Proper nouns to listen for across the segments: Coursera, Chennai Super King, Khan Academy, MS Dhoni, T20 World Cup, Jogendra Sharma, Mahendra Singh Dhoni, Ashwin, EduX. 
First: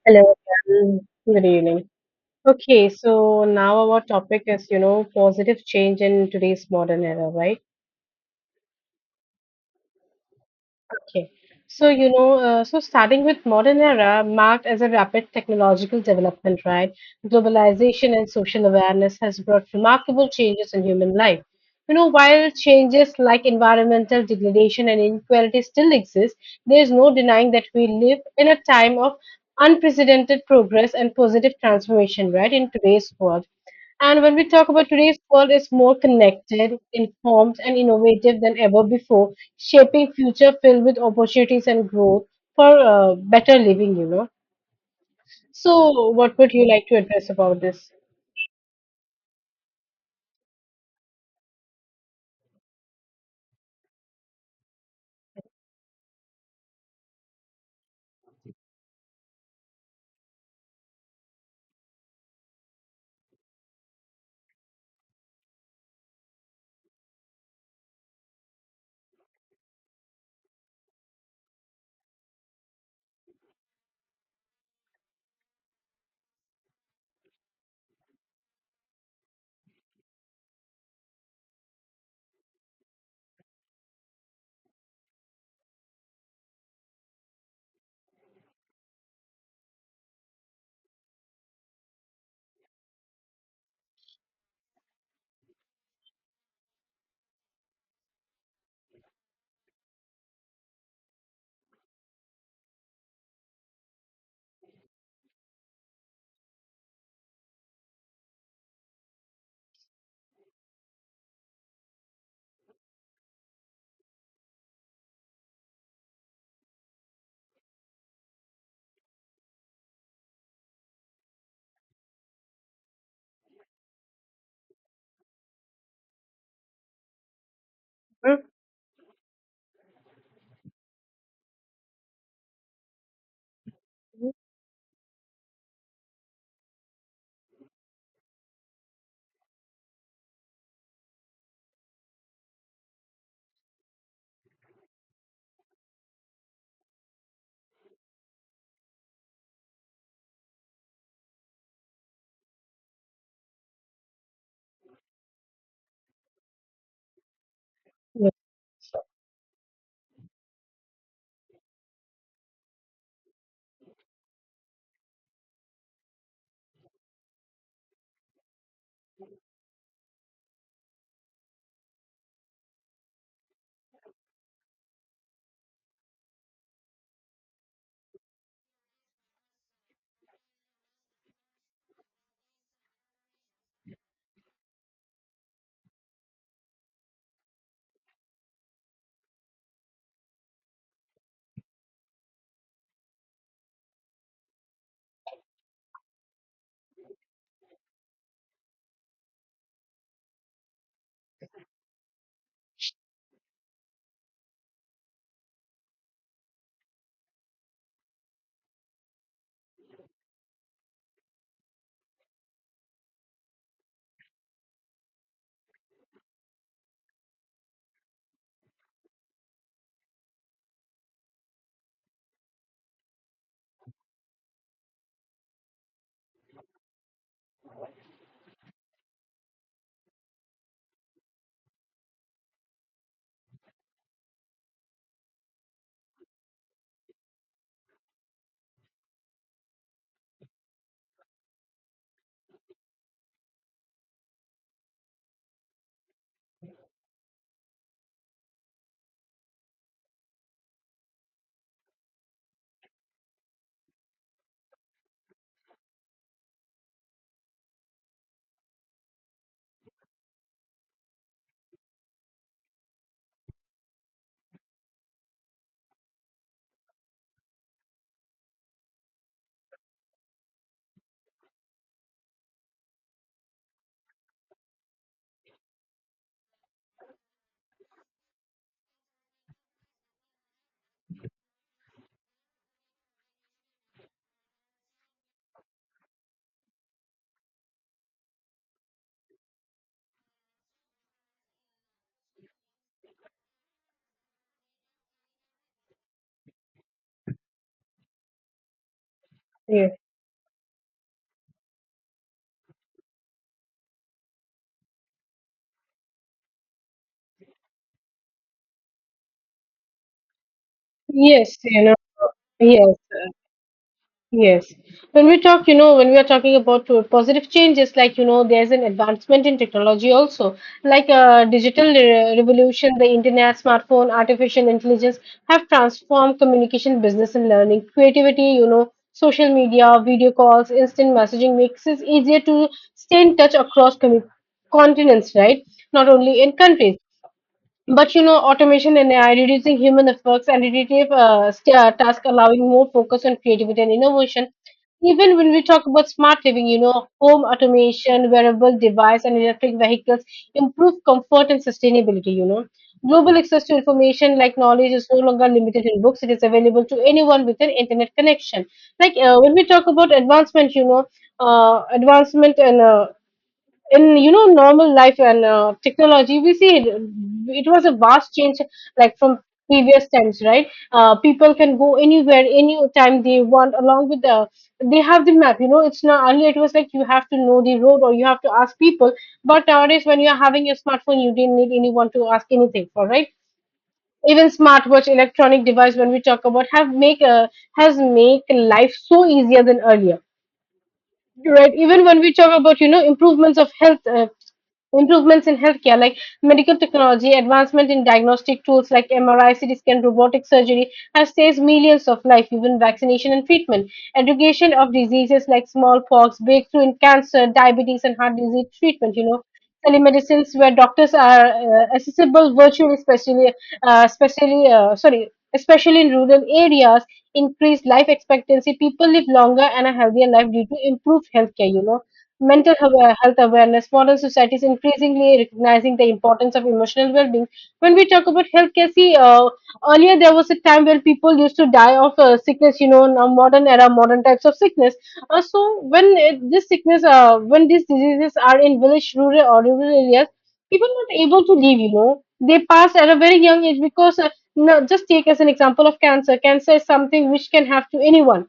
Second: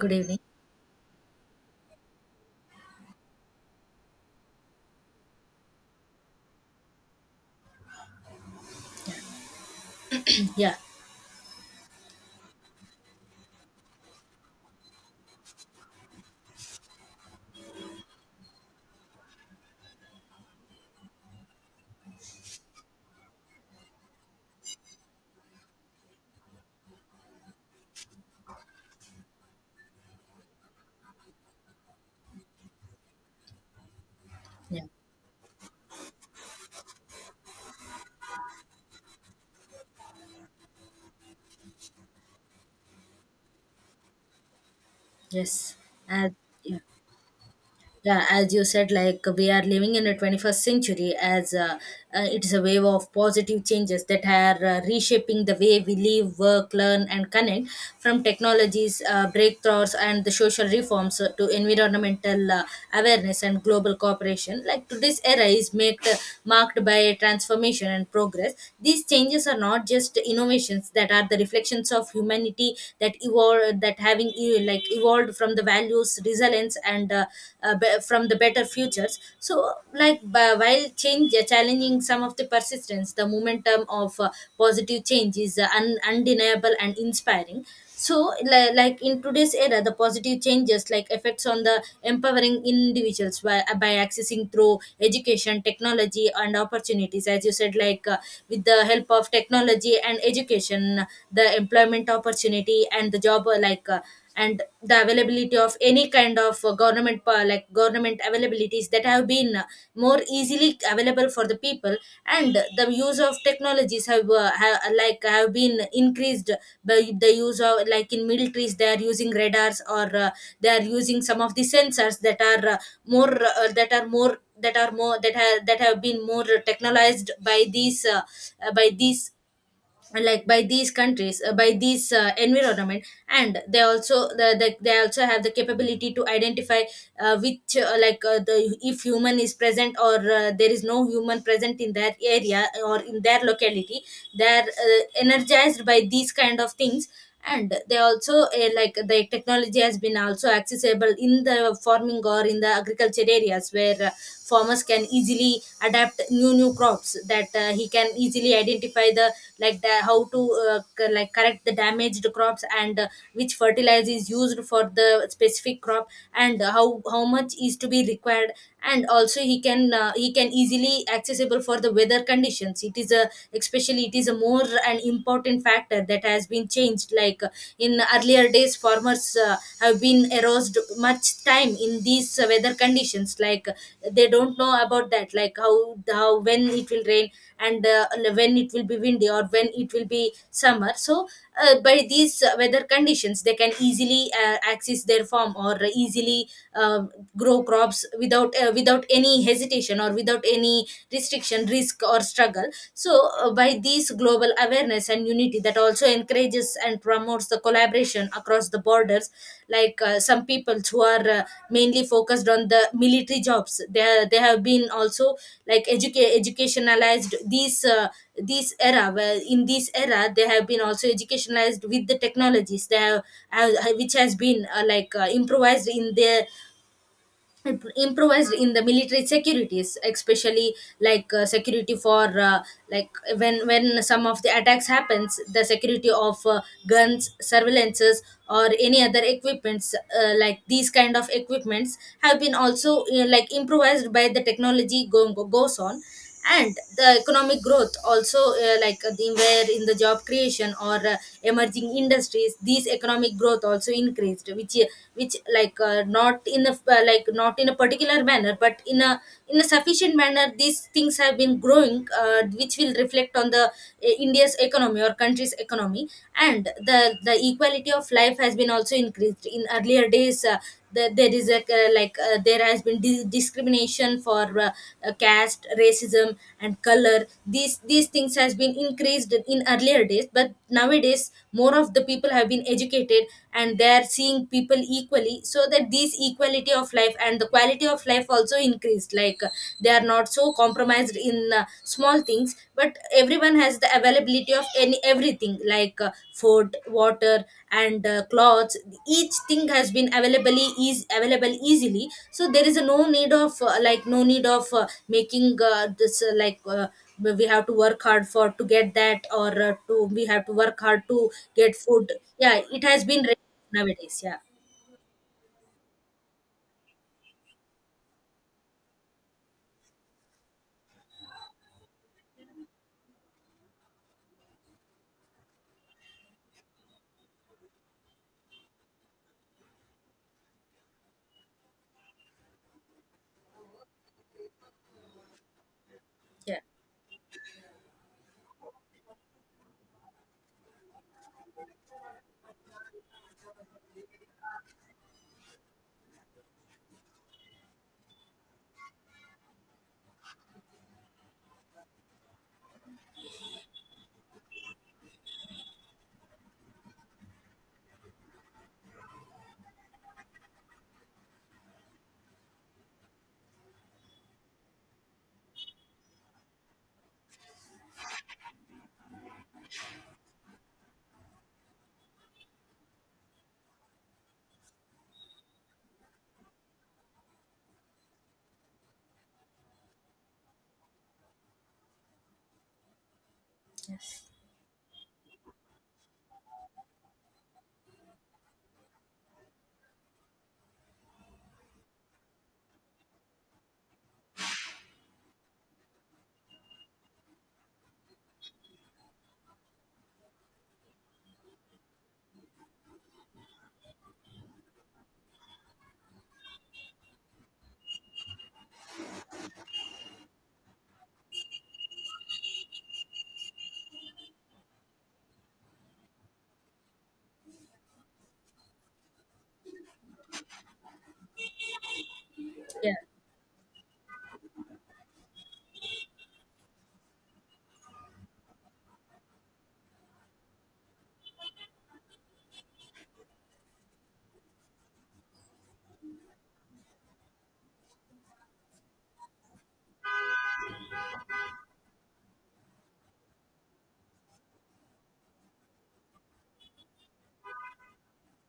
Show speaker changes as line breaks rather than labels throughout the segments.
Good
Hello,
evening.
um, good evening. Okay, so now our topic is, you know, positive change in today's modern era, right?
Yeah,
Okay. So, so starting with modern era marked as a rapid technological development, right? Globalization and social awareness has brought remarkable changes in human life. You know, while changes like environmental degradation and inequality still exist, there is no denying that we live in a time of unprecedented progress and positive transformation, right, in today's world. And when we talk
yeah,
about today's world is more connected, informed, and innovative than ever before, shaping future filled with opportunities and growth for better living.
yes.
So,
And
what would you
yeah,
like to address about this?
yeah as you said, like, we are living in a 21st century as it is a wave of positive changes that are reshaping the way we live work learn and connect from technologies breakthroughs and the social reforms to environmental awareness and global cooperation, like today's era is marked by transformation and progress. These changes are not just innovations that are the reflections of humanity that evolve that having like evolved evolved from the values resilience from the better futures. So, like, while change challenging some of the persistence, the momentum of positive change is undeniable and inspiring. So, like, in today's era, the positive changes, like, effects on the empowering individuals by accessing through education technology and opportunities. As you said, like, with the help of technology and education, the employment opportunity and the job, and the availability of any kind of like government availabilities that have been more easily available for the people. And the use of technologies have been increased by the use of, like, in militaries they are using radars, or they are using some of the sensors that are more that are more that are more that have been more technologized by these uh,
Hmm?
uh, by these like by these countries, by these environment. And they also they also have the capability to identify which, the if human is present or there is no human present in that area or in their locality. They're energized by these kind of things. And they also, like, the technology has been also accessible in the farming or in the agriculture areas where farmers can easily adapt new crops, that he can easily identify the, like, the how to like correct the damaged crops, and which fertilizer is used for the specific crop and how much is to be required. And also he can, he can easily accessible for the weather conditions. It is a, especially it is a, more an important factor that has been changed. Like, in earlier days farmers have been erosed much time in these weather conditions. Like, they don't know about that, like, how when it will rain, and when it will be windy or when it will be summer. So, by these weather conditions, they can easily access their farm or easily uh, grow crops without, without any hesitation or without any restriction, risk or struggle. So, by these global awareness and unity, that also encourages and promotes the collaboration across the borders. Like, some people who are mainly focused on the military jobs, they have been also, like, educationalized these this era, where in this era they have been also educationalized with the technologies they have, which has been, improvised in their improvised in the military securities, especially like, security for, like when some of the attacks happens, the security of guns, surveillances or any other equipments, like these kind of equipments have been also, like, improvised by the technology going goes on. And the economic growth also, where in the job creation or emerging industries, these economic growth also increased, which, not in a, not in a particular manner, but in a, in a sufficient manner, these things have been growing, which will reflect on the India's economy or country's economy. And the equality of life has been also increased. In earlier days, that there is a, there has been discrimination for, caste, racism and color. These things has been increased in earlier days, but nowadays more of the people have been educated and they are seeing people equally, so that these equality of life and the quality of life also increased. Like, they are not so compromised in small all things, but everyone has the availability of any everything, like, food, water, and clothes. Each thing has
Yes.
been available, is available easily. So there is a no need of, no need of, making this like we have to work hard for to get that, or to we have to work hard to
Yes.
get food. Yeah, it
Yes.
has been nowadays, yeah,
Yes. When we talk, you know, when we are talking about positive changes, like, you know, there's an advancement in technology also, like digital revolution, the internet, smartphone, artificial intelligence have transformed communication, business, and learning. Creativity, you know, social media, video calls, instant messaging makes it easier to stay in touch across commu continents, right? Not only in
yeah,
countries. But you know, automation and AI reducing human efforts and repetitive tasks, allowing more focus on creativity and innovation. Even when we talk about smart living, you know, home automation, wearable device, and electric vehicles improve comfort and sustainability. You know, global access to information like knowledge is no longer limited in books; it is available to anyone with an internet connection. Like when we talk about advancement, you know, advancement and in you know normal life and technology we see it, it was a vast change like from previous times, right. People can go anywhere any time they want, along with they have the map. You know, it's not earlier, it was like you have to know the road or you have to ask people, but nowadays when you're having your smartphone you didn't need anyone to ask anything for, right?
yes,
Even smartwatch electronic device, when we talk about, have make has make life so easier than earlier, right? Even when we talk about, you know, improvements of health improvements in healthcare, like medical technology, advancement in diagnostic tools like MRI, CT scan, robotic surgery, have saved millions of lives, even vaccination and treatment. Education of diseases like smallpox, breakthrough in cancer, diabetes, and heart disease treatment, you know. Telemedicines, where doctors are accessible virtually, sorry, especially in rural areas, increased life expectancy. People live longer and a healthier life due to improved healthcare, you know, mental
yeah,
health awareness. Modern society is increasingly recognizing the importance of emotional well-being. When we talk about healthcare, see, earlier there was a time when people used to die of sickness. You know, now modern era, modern types of sickness. So when this when these diseases are in village, rural or rural areas, people not able to live. You know, they pass at a very young age because. No, just take as an example of cancer. Cancer is something which can have to anyone.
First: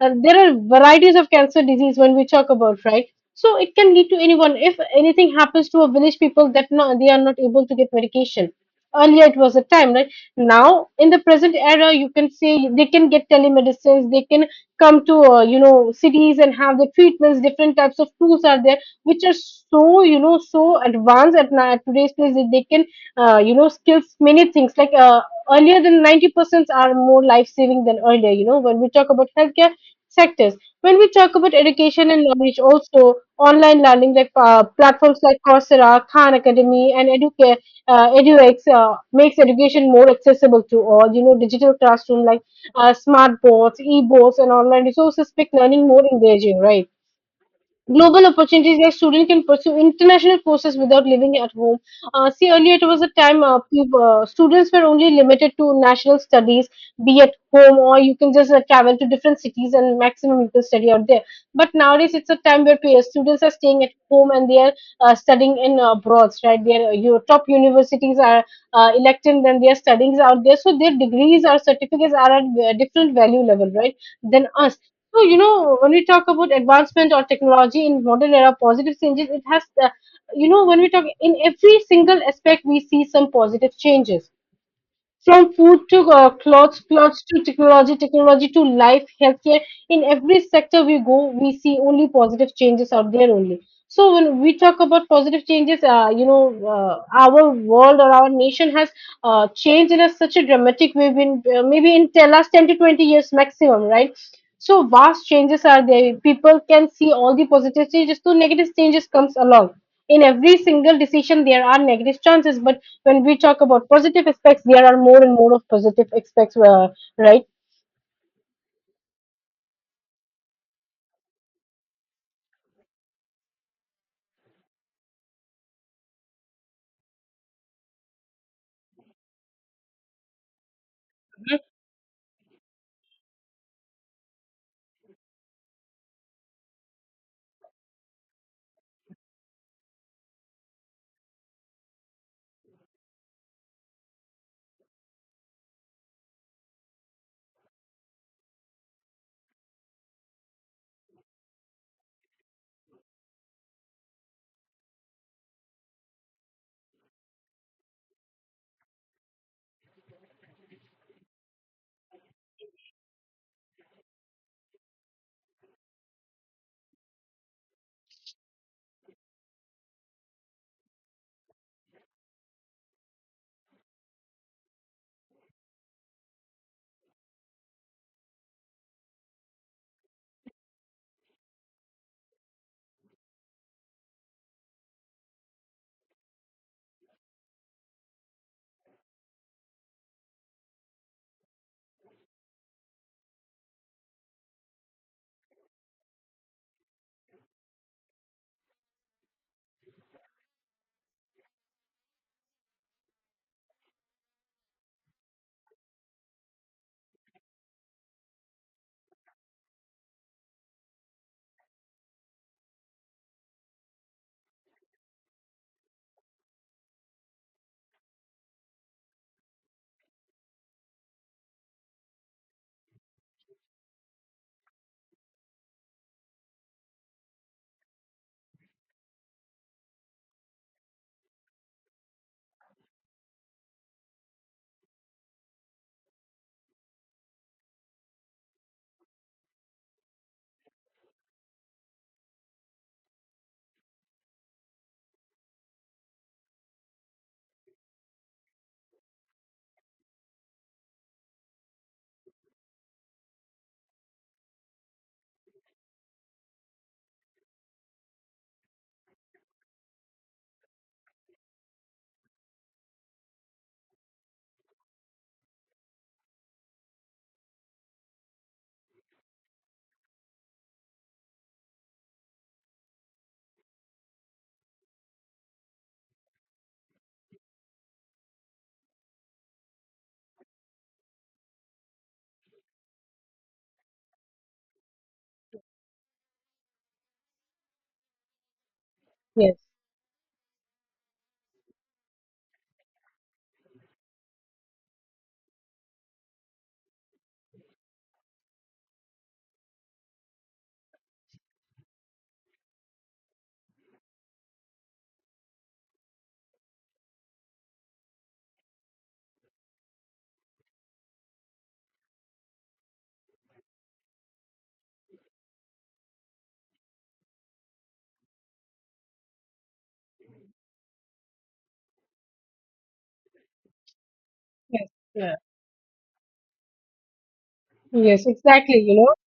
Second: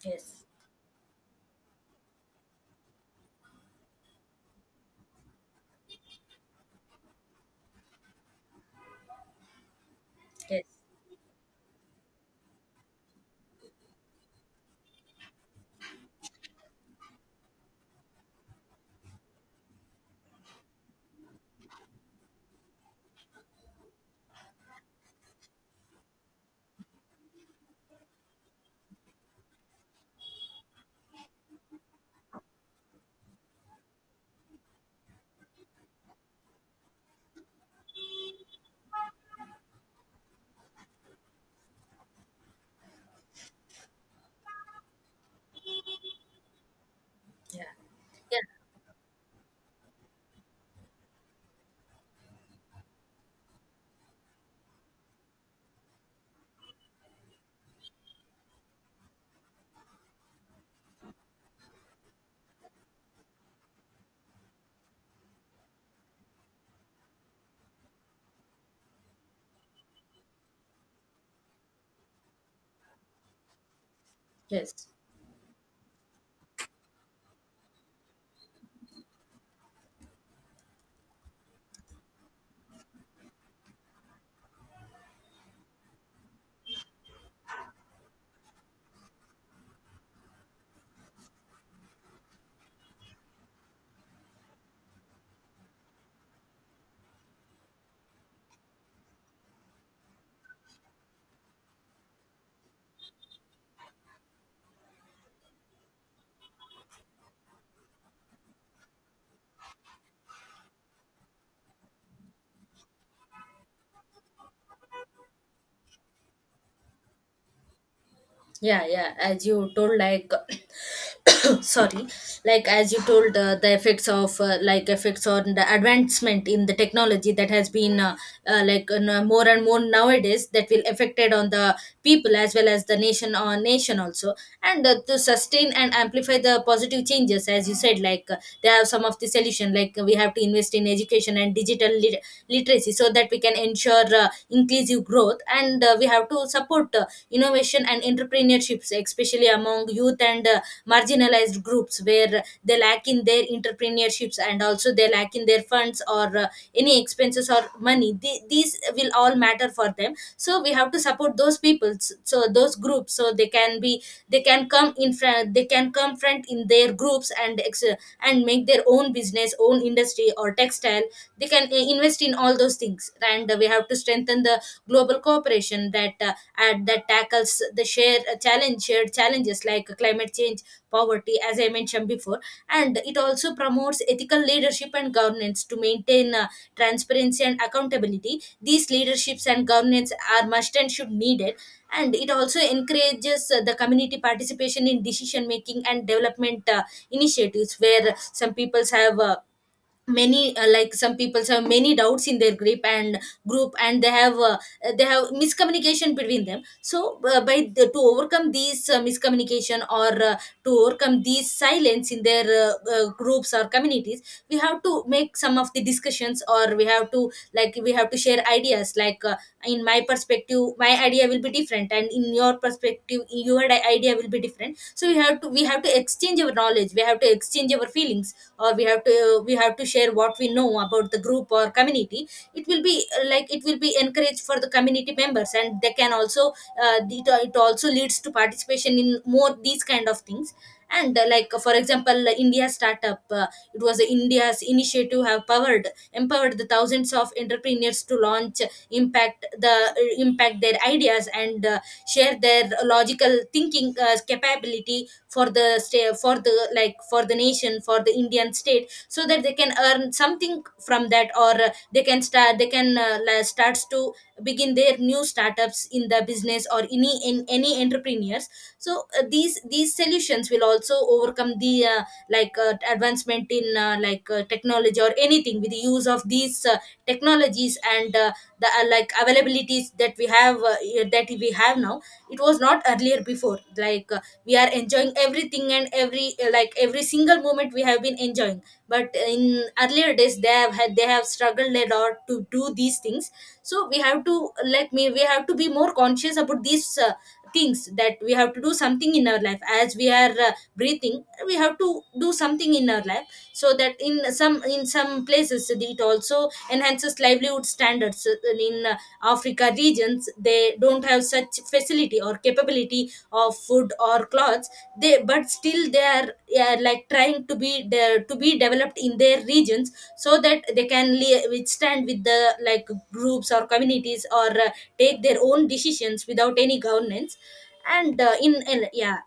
There
yes,
are varieties of cancer disease when we talk about, right? So it can lead to anyone. If anything happens to a village people, that no, they are not able to get medication. Earlier it was a time, right?
yes,
Now in the present era, you can say they can get telemedicines. They can come to you know, cities, and have the treatments. Different types of tools are there which are so, you know, so advanced now at today's place, that they can you know, skills many things like earlier, than 90% are more life saving than earlier, you know, when we talk about healthcare sectors. When we talk about education and knowledge, also online learning, like platforms like Coursera, Khan Academy, and EduX makes education more accessible to all. You know, digital classroom, like smart boards, e-boards, and online resources make learning more engaging, right?
yeah,
Global
yeah,
opportunities, like student can pursue international courses without living at home. See, earlier it was a time, students were only limited to national studies, be at home, or you can just travel to different cities and maximum you can study out there. But nowadays it's a time where students are staying at home and they are studying in abroad, right? Their your top universities are electing, then their studies out there, so their degrees or certificates are at a different value level, right? Than us.
yes.
So, you know, when we talk about advancement or technology in modern era, positive changes, you know, when we talk in every single aspect, we see some positive changes. From food to clothes, clothes to technology, technology to life, healthcare, in every sector we go, we see only positive changes out there only. So when we talk about positive changes, you know, our world or our nation has changed in such a dramatic way. Maybe in the last 10 to 20 years maximum, right? So vast changes are there. People can see all the positive changes. So negative changes comes along. In every single decision, there are negative chances, but when we talk about positive aspects, there are more and more of positive aspects, right?
Yeah, yeah, as you told, like, sorry, like, as you told, the effects of, effects on the advancement in the technology that has been, you know, more and more nowadays, that will affected on the people as well as the nation or nation also. And, to sustain and amplify the positive changes, as you said, like, they have some of the solution, like, we have to invest in education and digital literacy, so that we can ensure inclusive growth. And we have to support innovation and entrepreneurships, especially among youth, and marginalized groups where they lack in their entrepreneurships, and also they lack in their funds or any expenses or money. These will all matter for them. So we have to support those people, so those groups, so they can be, they can come in front, they can come front in their groups and and make their own business, own industry or textile. They can invest in all those things. And we have to strengthen the global cooperation that, and that tackles the shared challenges like climate change, poverty, as I mentioned before. And it also promotes ethical leadership and governance to maintain, transparency and accountability. These leaderships and governance are must and should needed. And it also encourages the community participation in decision making and development initiatives, where some peoples have, many like some people have many doubts in their grip and group, and they have, they have miscommunication between them. So, to overcome these miscommunication or, to overcome these silence in their, groups or communities, we have to make some of the discussions, or we have to, like, we have to share ideas. Like, in my perspective my idea will be different, and in your perspective your idea will be different. So we have to, we have to exchange our knowledge, we have to exchange our feelings, or we have to, we have to share what we know about the group or community. It will be, it will be encouraged for the community members, and they can also, it, it also leads to participation in more these kind of things. And, for example, India startup, it was, India's initiative have powered empowered the thousands of entrepreneurs to launch impact the impact their ideas and share their logical thinking capability for the for the nation, for the Indian state, so that they can earn something from that, or they can start, they can starts to begin their new startups in the business or any in any entrepreneurs. So, these solutions will also overcome the, advancement in, technology or anything, with the use of these technologies. And the like availabilities that we have, yeah, that we have now. It was not earlier before. Like, we are enjoying everything, and every, every single moment we have been enjoying. But
Yes,
in earlier days, they have had, they have struggled a lot to do these things. So we have to, like me we have to be more conscious about these things, that we have to do something in our life. As we are breathing, we have to do something in our life, so that in some, in some places it also enhances livelihood standards in Africa regions. They don't have such facility or capability of food or clothes. They, but still they are, like, trying to be to be developed in their regions, so that they can withstand with the, like, groups or communities, or
yes,
take
yeah,
their own decisions without any governance. And,
yes, exactly.
in
You know,
yeah,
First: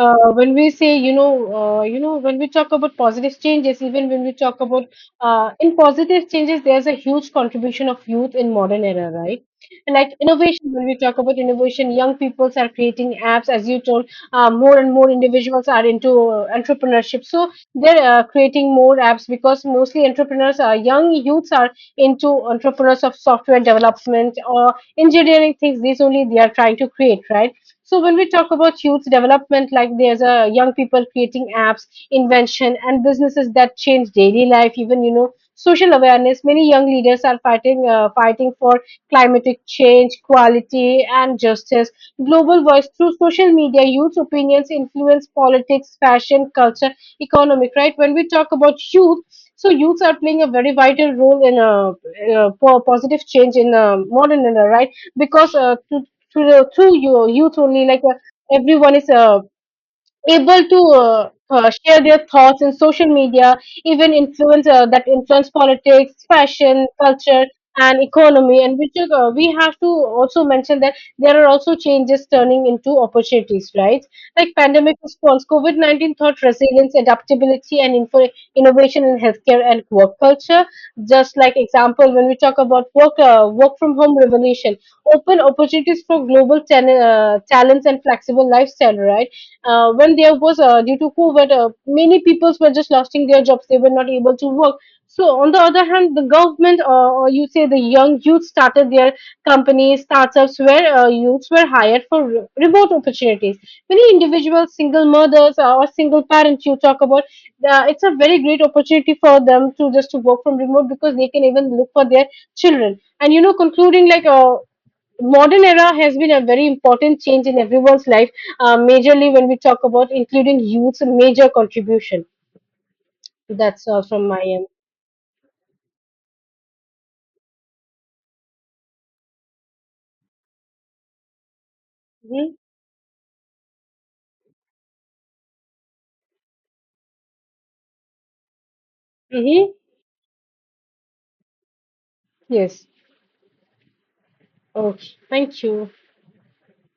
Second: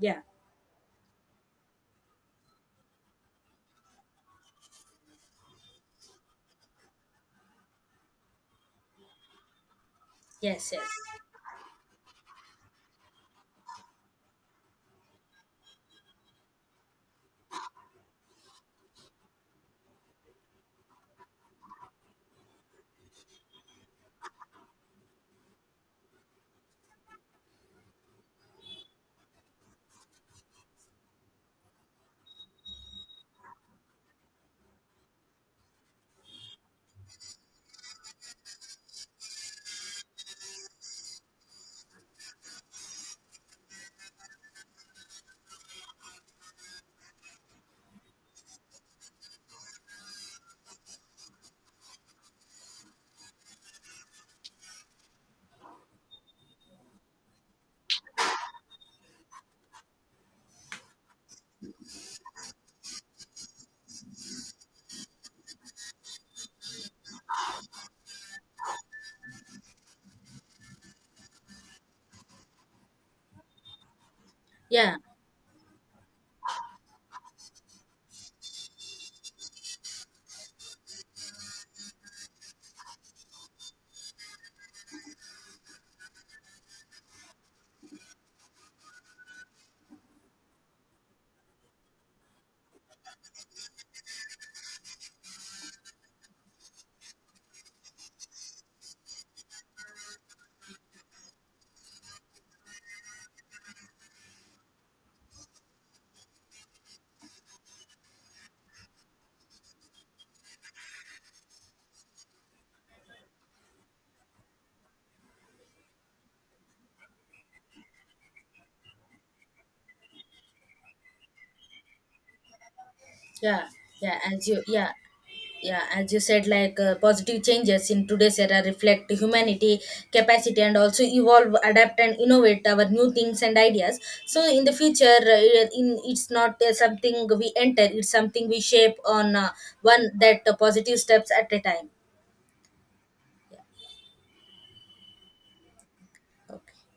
yeah,
when we say you know, you know, when we talk about positive changes, even when we talk about in positive changes, there's a huge contribution of youth in modern era, right? And like
yes,
innovation, when
yes,
we talk about innovation, young people are creating apps. As you told, more and more individuals are into entrepreneurship, so they're creating more apps because mostly entrepreneurs are young. Youths are into entrepreneurs of software development or engineering things. These only they are trying to create, right? So when we talk about youth development, like there's a young people creating apps, invention, and businesses that change daily life, even you know, social awareness. Many young leaders are fighting for climatic change, quality, and justice. Global voice through social media, youth opinions influence politics, fashion, culture, economic. Right? When we talk about youth, so youths are playing a very vital role in po- positive change in modern era, right? Because to the through your youth only, like everyone is able to share their thoughts in social media, even influence that influence politics, fashion, culture, and economy. And which is, we have to also mention that there are also changes turning into opportunities, right? Like pandemic
yeah,
response, COVID 19 taught resilience, adaptability, and innovation in healthcare and work culture. Just like example, when we talk about work from home revolution, open opportunities for global talents and flexible lifestyle, right? When there was due to COVID, many people were just losing their jobs. They were not able to work. So on the other hand, the government or you say the young youth started their companies, startups where youths were hired for remote opportunities. Many individuals, single mothers or single parents, you talk about, it's a very great opportunity for them to just to work from remote because they can even look for their children. And you know, concluding like modern era has been a very important change in everyone's life, majorly when we talk about including youth's major contribution.
yeah.
That's all
Yeah,
from my
as
end.
you said, like, positive changes in today's era reflect humanity capacity, and also evolve, adapt and
hmm
innovate our new things and ideas. So in the future, in it's not something we enter, it's something we shape on,
hmm
one that, positive steps at a time.
Yes. Okay. Thank you.
Okay.